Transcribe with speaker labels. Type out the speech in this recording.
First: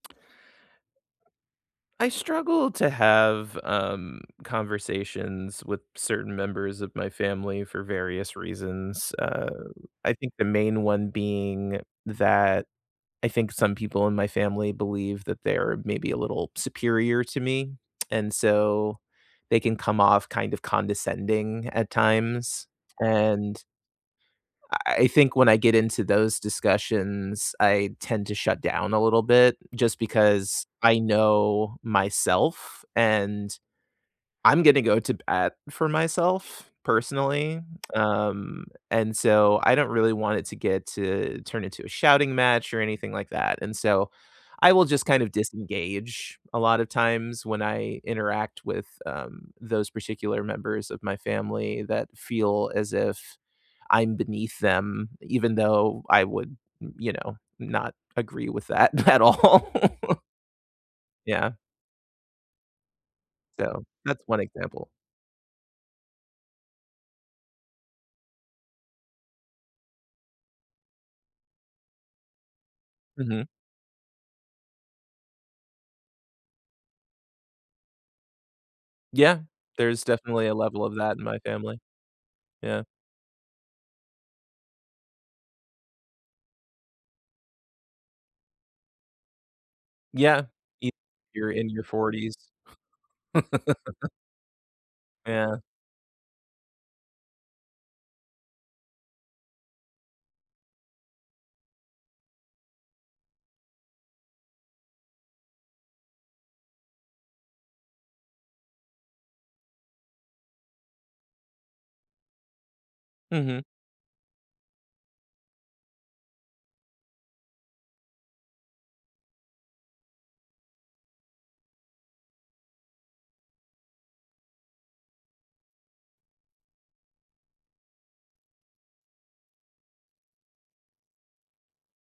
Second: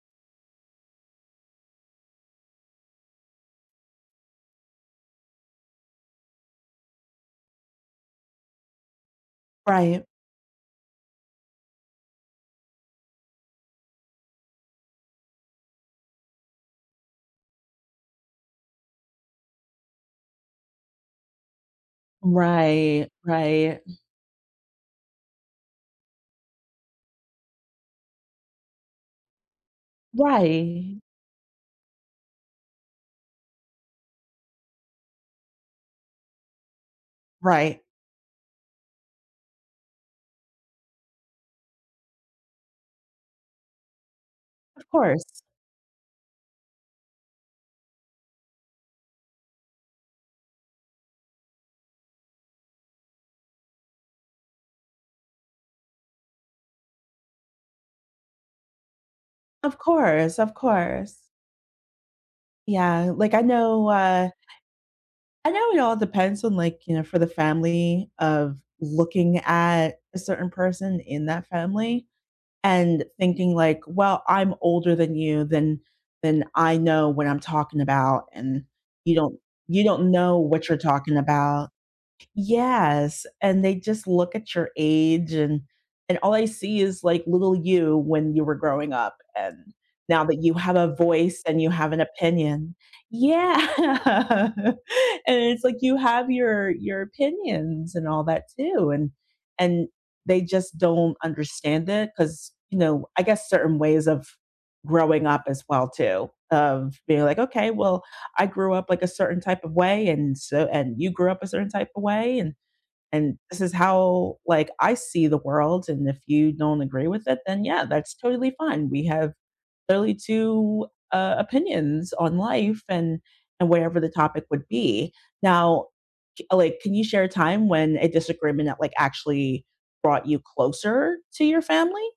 Speaker 1: I struggle to have, um, conversations with certain members of my family for various reasons, uh,
Speaker 2: Right.
Speaker 1: I think the main one being that I think some people in my family believe that they're maybe a little superior to me, and so they can come off kind of condescending at times,
Speaker 2: Right,
Speaker 1: and
Speaker 2: right.
Speaker 1: eI think when I get into those discussions, I tend to shut down a little bit just because I
Speaker 2: Right.
Speaker 1: know myself, and I'm gonna go to bat for myself personally,
Speaker 2: Right.
Speaker 1: um, and so I don't really want it to get to turn into a shouting match, or anything like that, and, so, I will
Speaker 2: Of
Speaker 1: just kind
Speaker 2: course.
Speaker 1: of disengage a lotta times when I interact with, um, those particular members of my family that feel as if I'm beneath them, even though I would m you know, not agree with that at all.
Speaker 2: Of course, of course.
Speaker 1: Yeah.
Speaker 2: Yeah, like, I
Speaker 1: So,
Speaker 2: know,
Speaker 1: that's
Speaker 2: uh
Speaker 1: 1 example.
Speaker 2: I know it all depends on, like, you know, for the family of looking at a certain person in that family, and
Speaker 1: Mhm.
Speaker 2: thinking, like, "Well, I'm older than you, then then I know what I'm talking about, and you don't
Speaker 1: Yeah,
Speaker 2: you
Speaker 1: there's
Speaker 2: don't know
Speaker 1: definitely a
Speaker 2: what you're
Speaker 1: level of
Speaker 2: talking
Speaker 1: that in my
Speaker 2: about."
Speaker 1: family. Yeah.
Speaker 2: Yes, and they just look at your age and and all I see is, like, little you when you were growing up, and now that
Speaker 1: Yeah,
Speaker 2: you have
Speaker 1: you
Speaker 2: a voice,
Speaker 1: you're
Speaker 2: and you
Speaker 1: in your
Speaker 2: have an
Speaker 1: 40s.
Speaker 2: opinion Yeah, and
Speaker 1: Yeah.
Speaker 2: it's, like, you have your your opinions, and all that too, and and they just don't understand it, 'cause, you know I guess certain ways of growing up as well too, of being, like, "Okay, well, I grew up, like, a certain type of way, and so and you grew up a certain type of way, and and this
Speaker 1: Mhm.
Speaker 2: is how, like, I see the world, and if you don't agree with it, then yeah, that's totally fine, we have clearly 2, uh, opinions on life, and and whatever the topic would be." Now, j uh, like, can you share a time when a disagreement that like actually brought you closer to your family?